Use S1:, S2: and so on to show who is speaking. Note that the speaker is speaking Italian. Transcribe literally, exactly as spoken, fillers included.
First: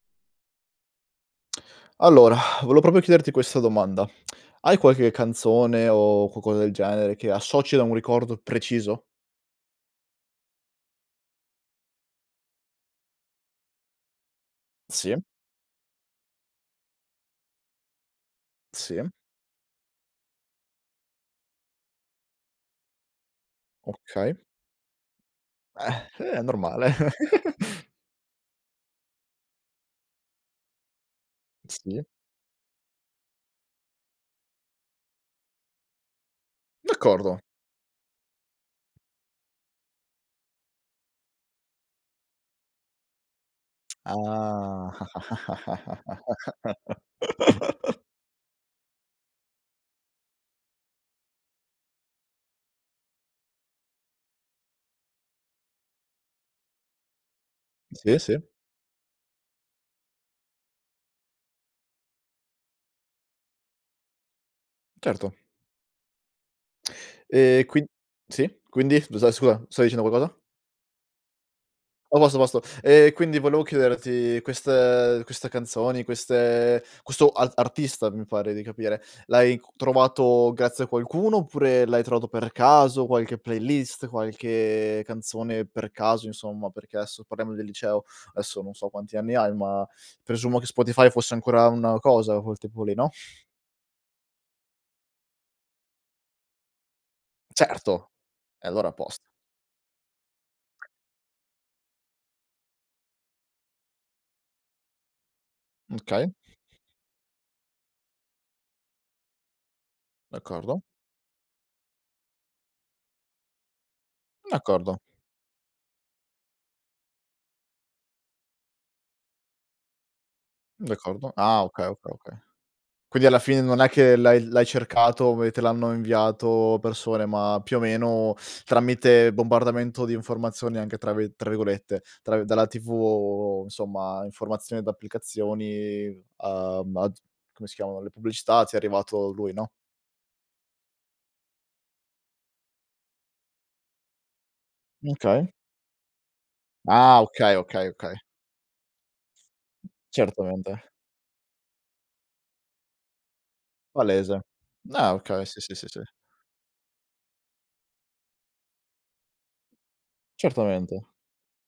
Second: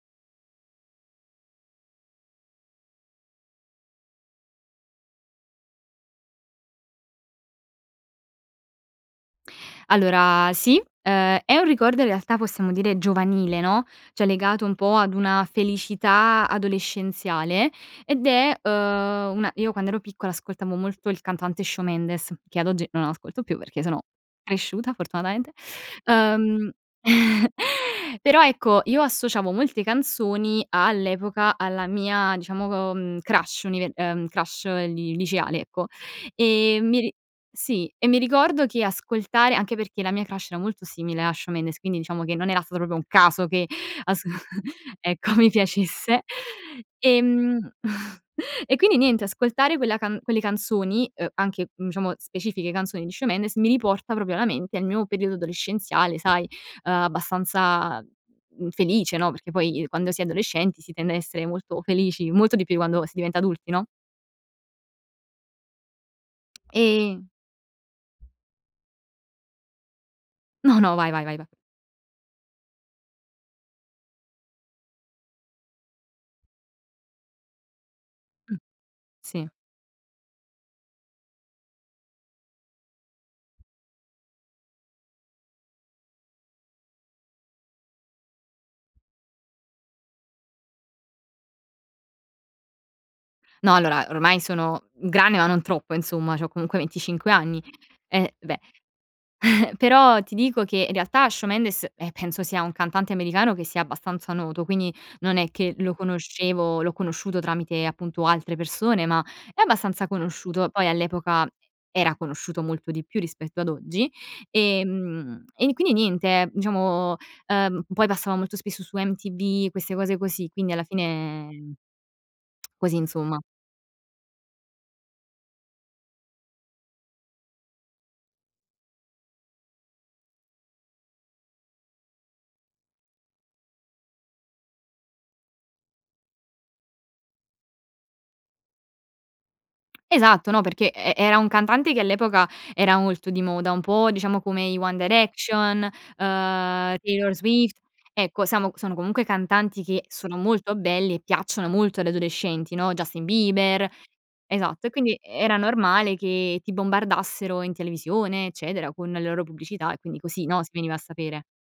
S1: Allora, volevo proprio chiederti questa domanda. Hai qualche canzone o culcosa del genere che associ a un ricordo preciso?
S2: Allora, sì. Uhm, è un ricordo in realtà, possiamo dire, giovanile, no, ceh legato un po' ad
S1: Sì.
S2: una felicità adolescenziale ed è,
S1: Sì.
S2: uhm, una io quando ero piccola ascoltavo molto il cantante Shawn Mendes, che ad oggi non ascolto più perché sono
S1: Okay.
S2: cresciuta fortunatamente.
S1: Eh, è
S2: Uhm,
S1: normale.
S2: però ecco, io associavo molte canzoni all'epoca alla
S1: Sì.
S2: mia diciamo, uhm crush unive ehm crush li liceale, ecco. E mi ri
S1: D'accordo!
S2: sì, e mi ricordo che ascoltare anche perché la mia crush era molto simile a Shawn Mendes, quindi diciamo che non era stato propo un caso che asc
S1: Ah
S2: ecco, mi piacesse ehm, e quindi niente, ascoltare quella ca quelle canzoni, uhm, anche, mhmm, diciamo specifiche canzoni di Shawn Mendes, mi riporta proprio alla mente il mio periodo adolescenziale, sai, uhm, abbastanza,
S1: Sì, sì.
S2: mhmm, felice, no, perché poi, quando si è adolescenti, si tende a essere molto felici, molto di più quando si diventa adulti, no?
S1: Certo.
S2: E
S1: Ehm, quin sì quindi scusa, scua stai dicendo qualcosa?
S2: No, no, vai ,vai, va
S1: oso apposto. Ehm, quindi volevo chiederti, queste queste canzoni, queste questo ar artista mi pare
S2: Mh,
S1: di capire,
S2: sì.
S1: l'hai cu trovato grazie a qualcuno oppure l'hai trovato per caso, qualche playlist qualche canzone, per caso insomma, perché esso parliamo del liceo, esso non so quanti anni hai, ma presumo che Spotify fosse ancora una cosa col tempo lì, no?
S2: No, allora, ormai sono grande ma non troppo insomma, c'ho comunque venticinque anni.
S1: Certo!
S2: E, beh
S1: E allora a posto.
S2: però ti dico che, in realtà Shawn Mendes, eh, penso sia un cantante americano che sia abbastanza noto. Quindi non è che lo
S1: Mh, okay.
S2: conoscevo, l'ho conosciuto tramite, appunto, altre persone, ma è abbastanza conosciuto.
S1: D'accordo.
S2: Poi all'epoca era conosciuto molto di più rispetto ad oggi,
S1: D'accordo.
S2: ehm, e quindi niente, diciamo, uhm, poi passava molto spesso su MTV queste cose così, quindi alla
S1: D'accordo.
S2: fine
S1: Ah, okay, okay, okay.
S2: così
S1: Quindi alla
S2: insomma.
S1: fine non è che l'hai l'hai cercato e te l'hanno inviato persone, ma più o meno, tramite bombardamento di informazioni, anche, tra vi tra virgolette tra vi dalla TV, insomma, informazioni d'applicazioni a baz come si chiamano le pubblicità, ti è arrivato lui, no?
S2: Esatto, no perché e era un cantante che all'epoca era molto di moda, un po' diciamo come i One
S1: Okay.
S2: Direction, uhm,
S1: Ah,
S2: Taylor
S1: okay,
S2: Swift,
S1: okay, okay.
S2: ecco samo sono comunque cantanti che sono molto
S1: Certamente.
S2: belli e piacciono molto agli adolescenti, no? Justin Bieber
S1: Palese.
S2: esatto e
S1: Ah,
S2: quindi
S1: okay,
S2: era
S1: sì, sì, sì, sì.
S2: normale che ti bombardassero in televisione eccetera con le loro pubblicità e quindi così, no, si veniva a
S1: Certamente.
S2: sapere.